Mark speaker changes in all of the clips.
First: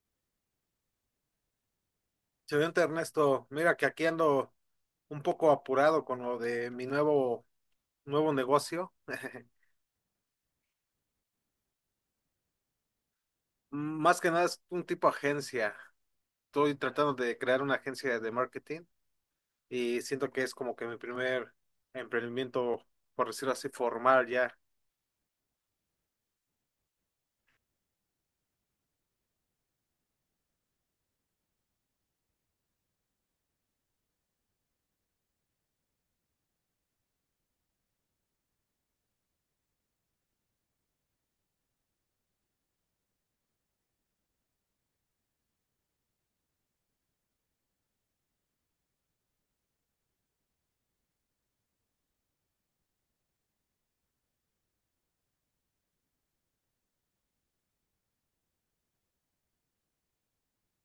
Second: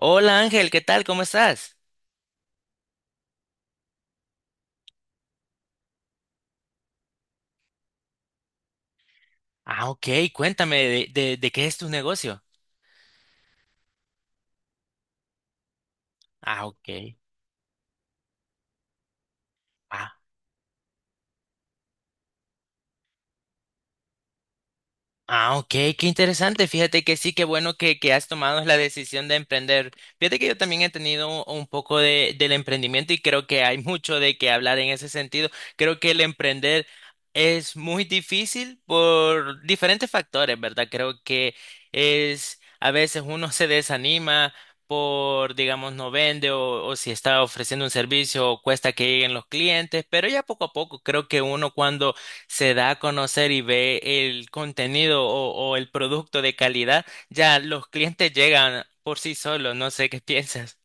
Speaker 1: Hola Ángel, ¿qué tal? ¿Cómo estás?
Speaker 2: Excelente, Ernesto. Mira que aquí ando un poco apurado con lo de mi nuevo negocio.
Speaker 1: Ah, ok, cuéntame de qué es tu negocio.
Speaker 2: Más que nada es un tipo agencia.
Speaker 1: Ah,
Speaker 2: Estoy
Speaker 1: ok.
Speaker 2: tratando de crear una agencia de marketing y
Speaker 1: Ah,
Speaker 2: siento que es como que mi primer emprendimiento, por decirlo así, formal ya.
Speaker 1: Ah, ok, qué interesante. Fíjate que sí, qué bueno que has tomado la decisión de emprender. Fíjate que yo también he tenido un poco del emprendimiento y creo que hay mucho de qué hablar en ese sentido. Creo que el emprender es muy difícil por diferentes factores, ¿verdad? Creo que es, a veces uno se desanima por, digamos, no vende o si está ofreciendo un servicio, cuesta que lleguen los clientes, pero ya poco a poco creo que uno cuando se da a conocer y ve el contenido o el producto de calidad, ya los clientes llegan por sí solos. No sé qué piensas.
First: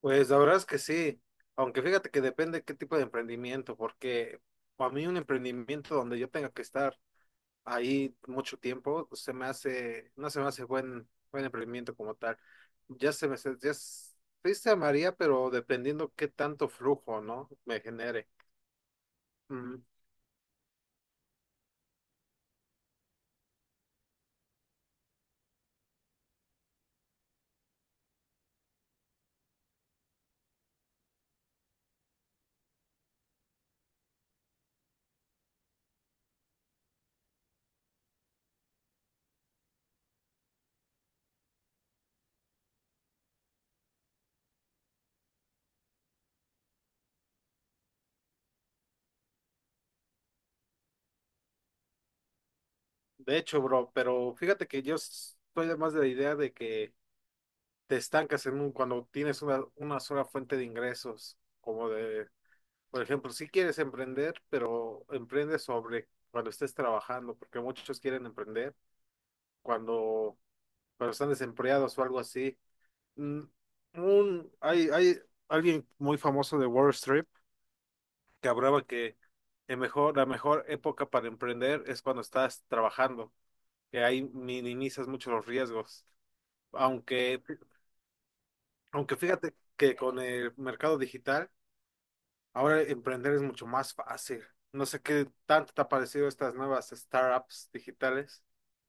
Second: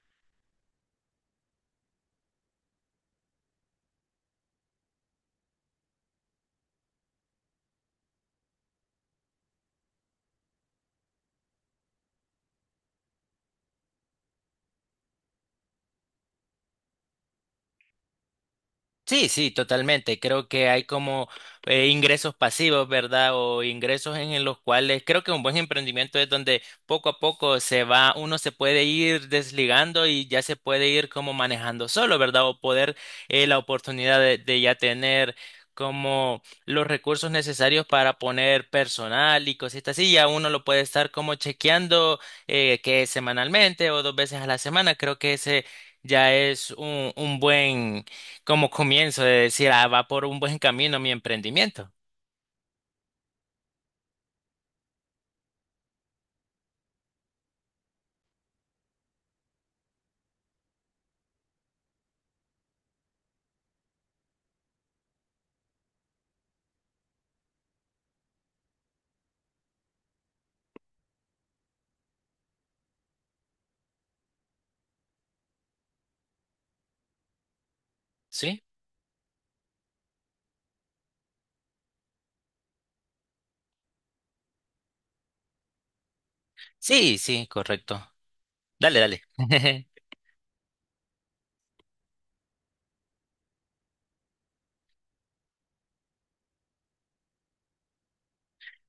Speaker 2: Pues la verdad es que sí, aunque fíjate que depende qué tipo de emprendimiento, porque para mí un emprendimiento donde yo tenga que estar ahí mucho tiempo, se me hace, no se me hace buen emprendimiento como tal. Ya se me, se- ya s- Sí se amaría, pero dependiendo qué tanto flujo, ¿no? Me genere.
Speaker 1: Sí, sí,
Speaker 2: Mm.
Speaker 1: totalmente. Creo que hay como ingresos pasivos, ¿verdad? O ingresos en los cuales creo que un buen emprendimiento es donde poco a poco se va, uno se puede ir desligando y ya se puede ir como manejando solo, ¿verdad? O poder la oportunidad de ya tener como los recursos necesarios para poner personal y cositas así. Ya uno lo puede estar como chequeando que semanalmente o dos veces a la semana. Creo que ese ya es un buen como comienzo de decir, ah, va por un buen camino mi emprendimiento,
Speaker 2: De hecho, bro, pero fíjate que yo estoy más de la idea de que te estancas en un, cuando tienes una sola fuente de ingresos, como de, por ejemplo, si quieres emprender, pero emprende sobre cuando estés trabajando, porque muchos quieren emprender cuando, cuando están desempleados o algo así. mm, Hay alguien muy famoso de Wall Street que
Speaker 1: ¿sí?
Speaker 2: hablaba que la mejor época para emprender es cuando estás trabajando, que ahí minimizas mucho los riesgos.
Speaker 1: Sí,
Speaker 2: Aunque,
Speaker 1: sí, correcto. Dale,
Speaker 2: aunque
Speaker 1: dale.
Speaker 2: fíjate que con el mercado digital, ahora emprender es mucho más fácil. No sé qué tanto te ha parecido estas nuevas startups digitales.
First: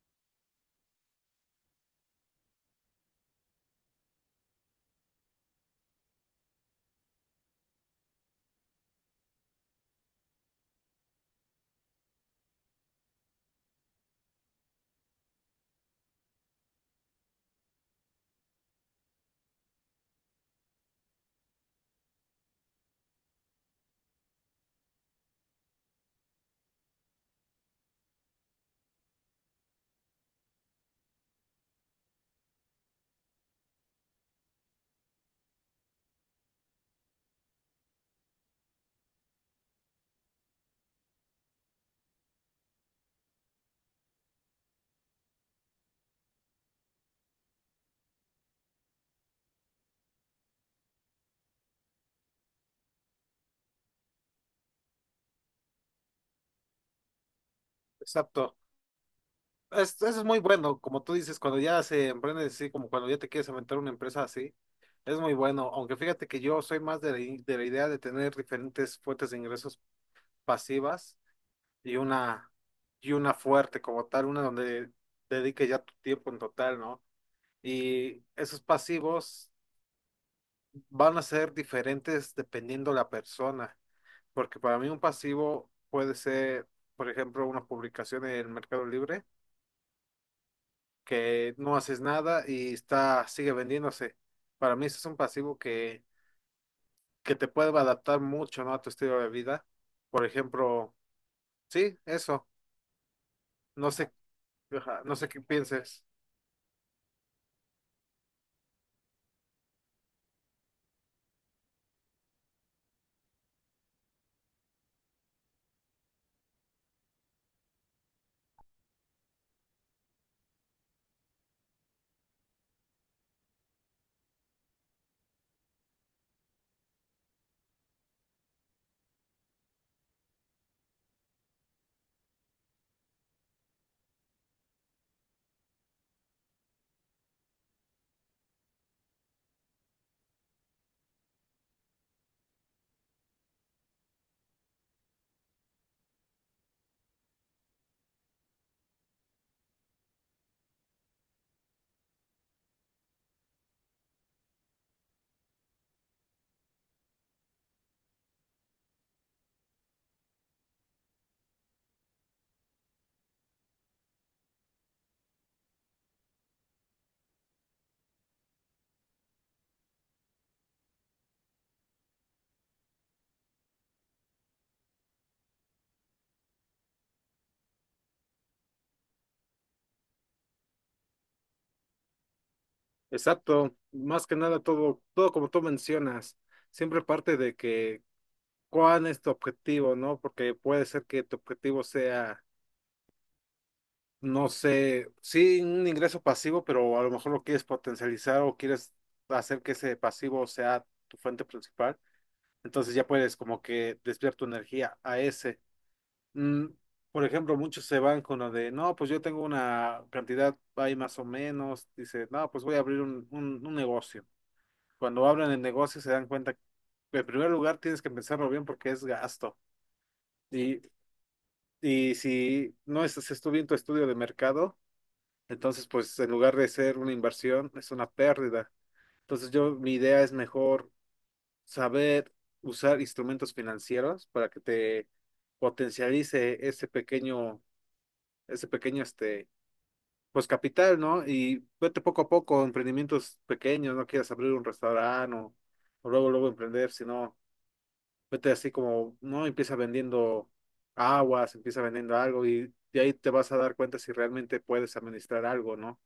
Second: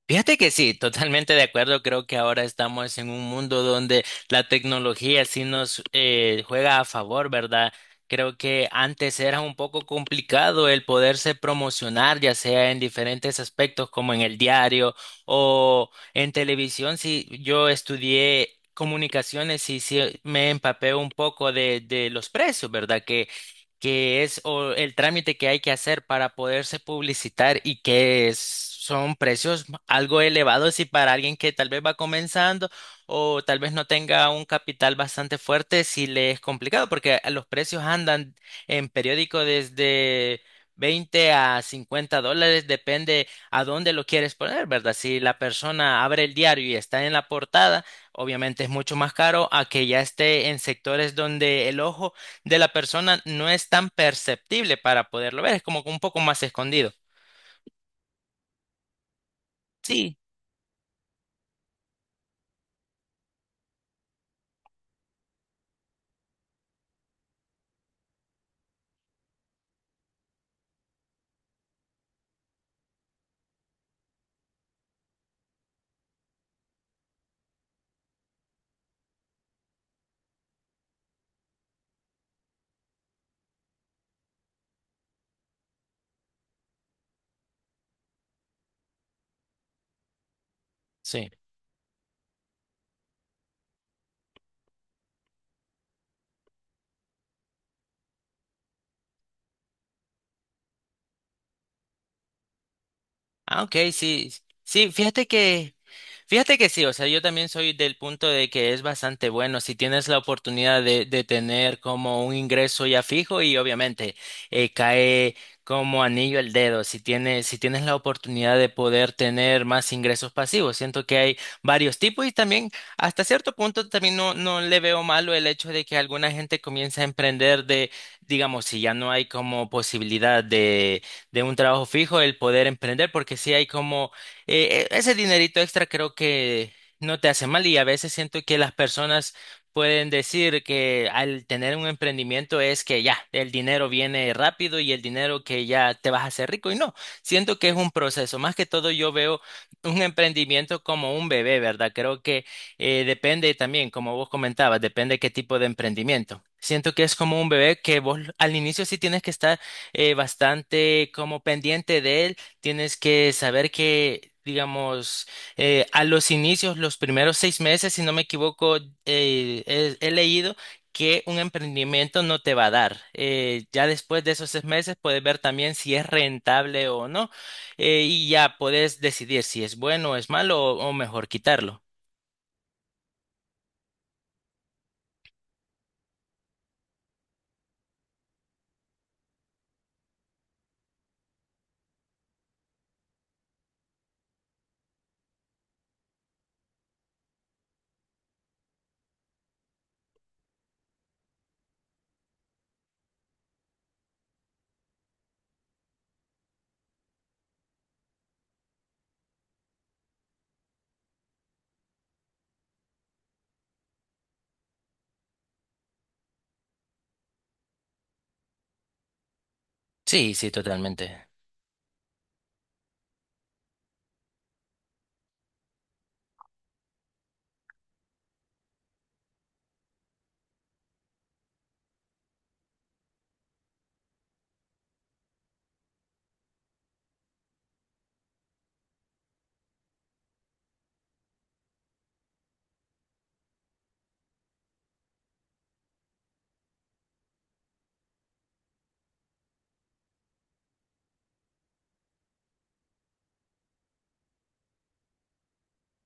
Speaker 1: Fíjate que sí, totalmente de acuerdo. Creo que ahora estamos en un mundo donde la tecnología sí nos juega a favor, ¿verdad? Creo que antes era un poco complicado el poderse promocionar, ya sea en diferentes aspectos como en el diario o en televisión. Sí, yo estudié comunicaciones y sí me empapé un poco de los precios, ¿verdad? Que es o el trámite que hay que hacer para poderse publicitar y que son precios algo elevados y para alguien que tal vez va comenzando o tal vez no tenga un capital bastante fuerte, sí le es complicado porque los precios andan en periódico desde 20 a $50, depende a dónde lo quieres poner, ¿verdad? Si la persona abre el diario y está en la portada, obviamente es mucho más caro a que ya esté en sectores donde el ojo de la persona no es tan perceptible para poderlo ver, es como que un poco más escondido.
Speaker 2: Exacto.
Speaker 1: Sí,
Speaker 2: Eso es muy bueno, como tú dices, cuando ya se emprende así, como cuando ya te quieres aventar una empresa así, es muy bueno, aunque fíjate que yo soy más de de la idea de tener diferentes fuentes de ingresos pasivas y una, y una fuerte como tal, una donde dedique ya tu tiempo en total, ¿no? Y esos pasivos van a ser diferentes dependiendo la persona, porque para mí un pasivo puede ser, por ejemplo, una publicación en el Mercado Libre
Speaker 1: sí.
Speaker 2: que no haces nada y está, sigue vendiéndose. Para mí eso es un pasivo que te puede adaptar mucho, ¿no?, a tu estilo de vida. Por ejemplo, sí, eso.
Speaker 1: Ah, ok,
Speaker 2: No sé,
Speaker 1: sí. Sí.
Speaker 2: ajá, no sé qué pienses.
Speaker 1: Fíjate que sí, o sea, yo también soy del punto de que es bastante bueno si tienes la oportunidad de tener como un ingreso ya fijo y obviamente cae como anillo al dedo si tienes la oportunidad de poder tener más ingresos pasivos. Siento que hay varios tipos y también hasta cierto punto también no, no le veo malo el hecho de que alguna gente comience a emprender de, digamos, si ya no hay como posibilidad de un trabajo fijo, el poder emprender porque sí hay como ese dinerito extra creo que no te hace mal y a veces siento que las personas pueden decir que al tener un emprendimiento es que ya, el dinero viene rápido y el dinero que ya te vas a hacer rico y no, siento que es un proceso. Más que todo yo veo un emprendimiento como un bebé, ¿verdad? Creo que depende también, como vos comentabas, depende qué tipo de emprendimiento. Siento que es como un bebé que vos al inicio sí tienes que estar bastante como pendiente de él. Tienes que saber que, digamos, a los inicios, los primeros seis meses, si no me equivoco, he leído que un emprendimiento no te va a dar. Ya después de esos seis meses puedes ver también si es rentable o no, y ya puedes decidir si es bueno o es malo o mejor quitarlo.
Speaker 2: Exacto, más que nada todo como tú mencionas, siempre parte de que cuál es tu objetivo, ¿no? Porque puede ser que tu objetivo sea, no sé, sí un ingreso pasivo, pero a lo mejor lo quieres potencializar o quieres hacer que ese pasivo sea tu fuente principal. Entonces ya puedes como que desviar tu energía a ese. Mm, por ejemplo, muchos se van con lo de, no, pues yo tengo una cantidad ahí más o menos. Dice, no, pues voy a abrir un negocio. Cuando abren el negocio se dan cuenta que en primer lugar tienes que pensarlo bien porque es gasto.
Speaker 1: Sí, sí,
Speaker 2: Y,
Speaker 1: totalmente.
Speaker 2: y si no estás estudiando bien tu estudio de mercado, entonces pues en lugar de ser una inversión, es una pérdida. Entonces yo, mi idea es mejor saber usar instrumentos financieros para que te potencialice ese pequeño, este, pues capital, ¿no? Y vete poco a poco, emprendimientos pequeños, no quieras abrir un restaurante o luego, luego emprender, sino vete así como, no, empieza vendiendo aguas, empieza vendiendo algo y de ahí te vas a dar cuenta si realmente puedes administrar algo, ¿no?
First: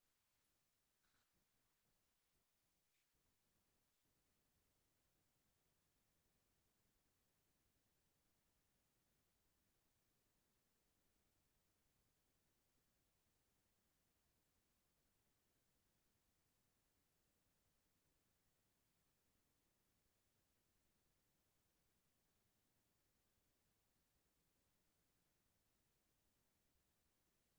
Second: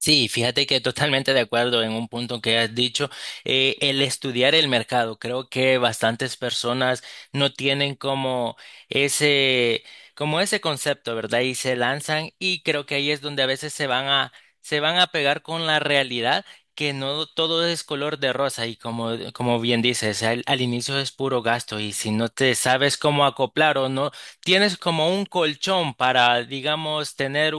Speaker 1: Sí, fíjate que totalmente de acuerdo en un punto que has dicho. El estudiar el mercado, creo que bastantes personas no tienen ese, como ese concepto, ¿verdad? Y se lanzan y creo que ahí es donde a veces se van a pegar con la realidad que no todo es color de rosa y como bien dices, al inicio es puro gasto y si no te sabes cómo acoplar o no tienes como un colchón para, digamos, tener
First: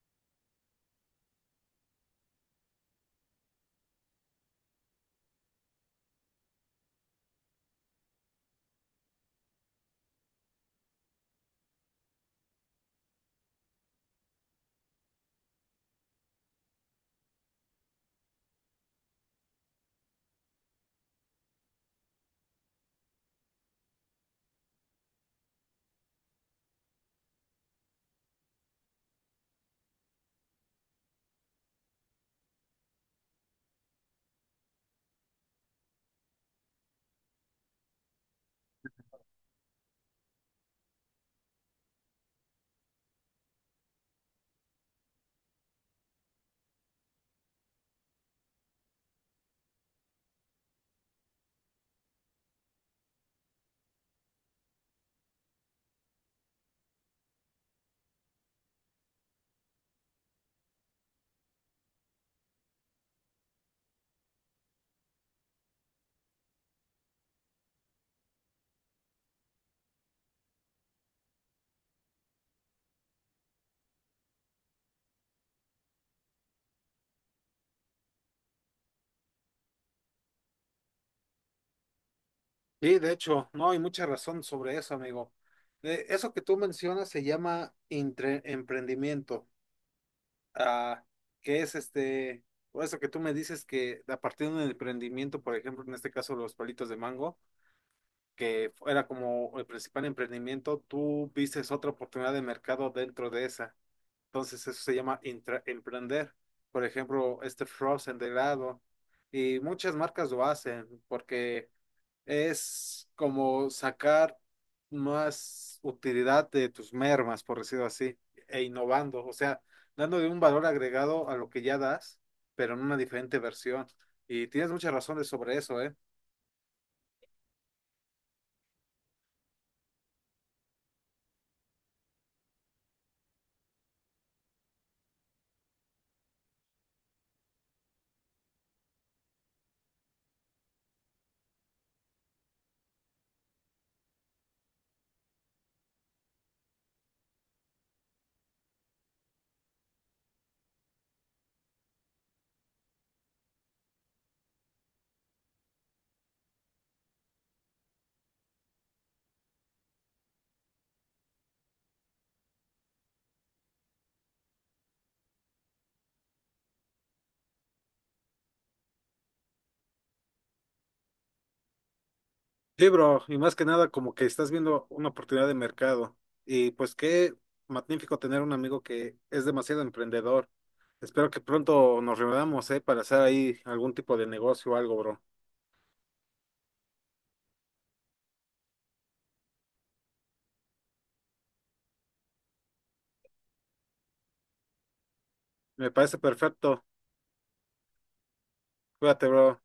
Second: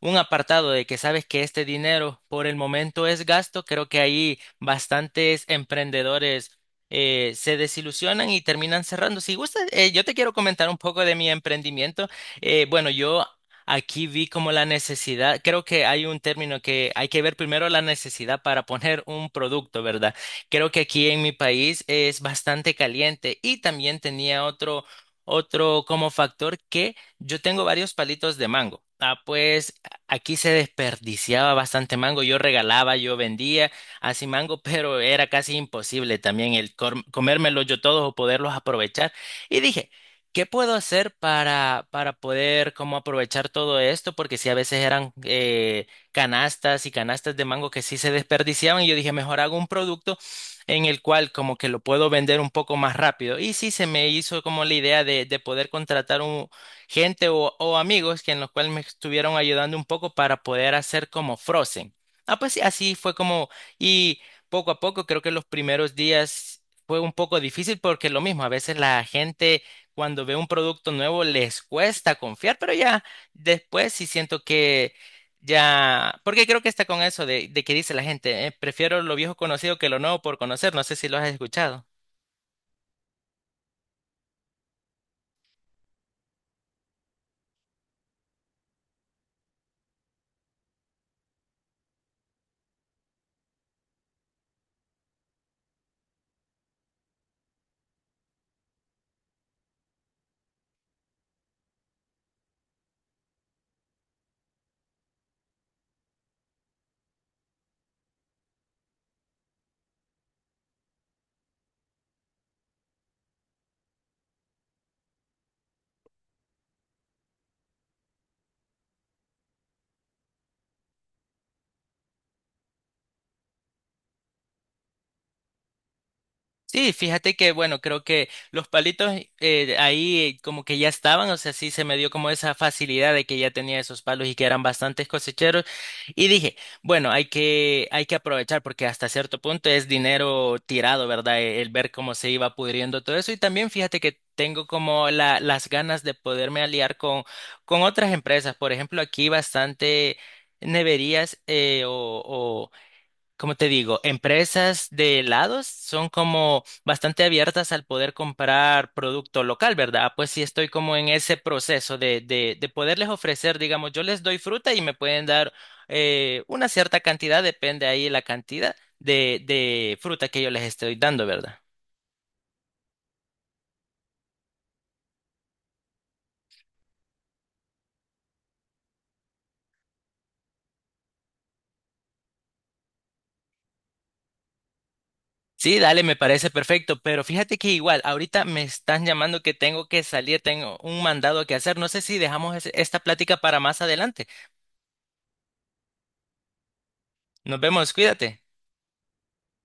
Speaker 1: un apartado de que sabes que este dinero por el momento es gasto, creo que ahí bastantes emprendedores se desilusionan y terminan cerrando. Si gustas, yo te quiero comentar un poco de mi emprendimiento. Bueno, yo aquí vi como la necesidad, creo que hay un término que hay que ver primero la necesidad para poner un producto, ¿verdad? Creo que aquí en mi país es bastante caliente y también tenía otro como factor que yo tengo varios palitos de mango. Ah, pues aquí se desperdiciaba bastante mango, yo regalaba, yo vendía así mango, pero era casi imposible también el comérmelos yo todos o poderlos aprovechar. Y dije, ¿qué puedo hacer para poder como aprovechar todo esto? Porque sí, a veces eran canastas y canastas de mango que sí se desperdiciaban y yo dije, mejor hago un producto en el cual como que lo puedo vender un poco más rápido. Y sí, se me hizo como la idea de poder contratar gente o amigos que en los cuales me estuvieron ayudando un poco para poder hacer como Frozen. Ah, pues sí, así fue como, y poco a poco creo que los primeros días fue un poco difícil porque lo mismo, a veces la gente cuando ve un producto nuevo les cuesta confiar, pero ya después sí siento que ya, porque creo que está con eso de que dice la gente, prefiero lo viejo conocido que lo nuevo por conocer, no sé si lo has escuchado.
Speaker 2: Sí, de hecho, no, hay mucha razón sobre eso, amigo. Eso que tú mencionas se llama emprendimiento. Ah, que es este, por eso que tú me dices que a partir de un emprendimiento, por ejemplo, en este caso los palitos de mango, que era como el principal emprendimiento, tú vistes otra oportunidad de mercado dentro de esa. Entonces eso se llama intra- emprender. Por ejemplo, este Frozen de helado. Y muchas marcas lo hacen porque es como sacar más utilidad de tus mermas, por decirlo así, e innovando, o sea, dándole un valor agregado a lo que ya das, pero en una diferente versión. Y tienes muchas razones sobre eso, ¿eh?
Speaker 1: Sí, fíjate que, bueno, creo que los palitos ahí como que ya estaban, o sea, sí se me dio como esa facilidad de que ya tenía esos palos y que eran bastantes cosecheros. Y dije, bueno, hay que aprovechar porque hasta cierto punto es dinero tirado, ¿verdad? El, ver cómo se iba pudriendo todo eso. Y también fíjate que tengo como la, las ganas de poderme aliar con otras empresas. Por ejemplo, aquí bastante neverías o, como te digo, empresas de helados son como bastante abiertas al poder comprar producto local, ¿verdad? Pues sí estoy como en ese proceso de poderles ofrecer, digamos, yo les doy fruta y me pueden dar una cierta cantidad, depende ahí la cantidad de fruta que yo les estoy dando, ¿verdad?
Speaker 2: Sí, bro, y más que nada como que estás viendo una oportunidad de mercado. Y pues qué magnífico tener un amigo que es demasiado emprendedor. Espero que pronto nos reunamos, ¿eh? Para hacer ahí algún tipo de negocio o algo, bro.
Speaker 1: Sí, dale, me parece perfecto, pero fíjate que igual, ahorita me están llamando que tengo que salir, tengo un mandado que hacer, no sé si dejamos esta plática para más adelante.
Speaker 2: Me parece perfecto.
Speaker 1: Nos vemos, cuídate.
Speaker 2: Cuídate, bro.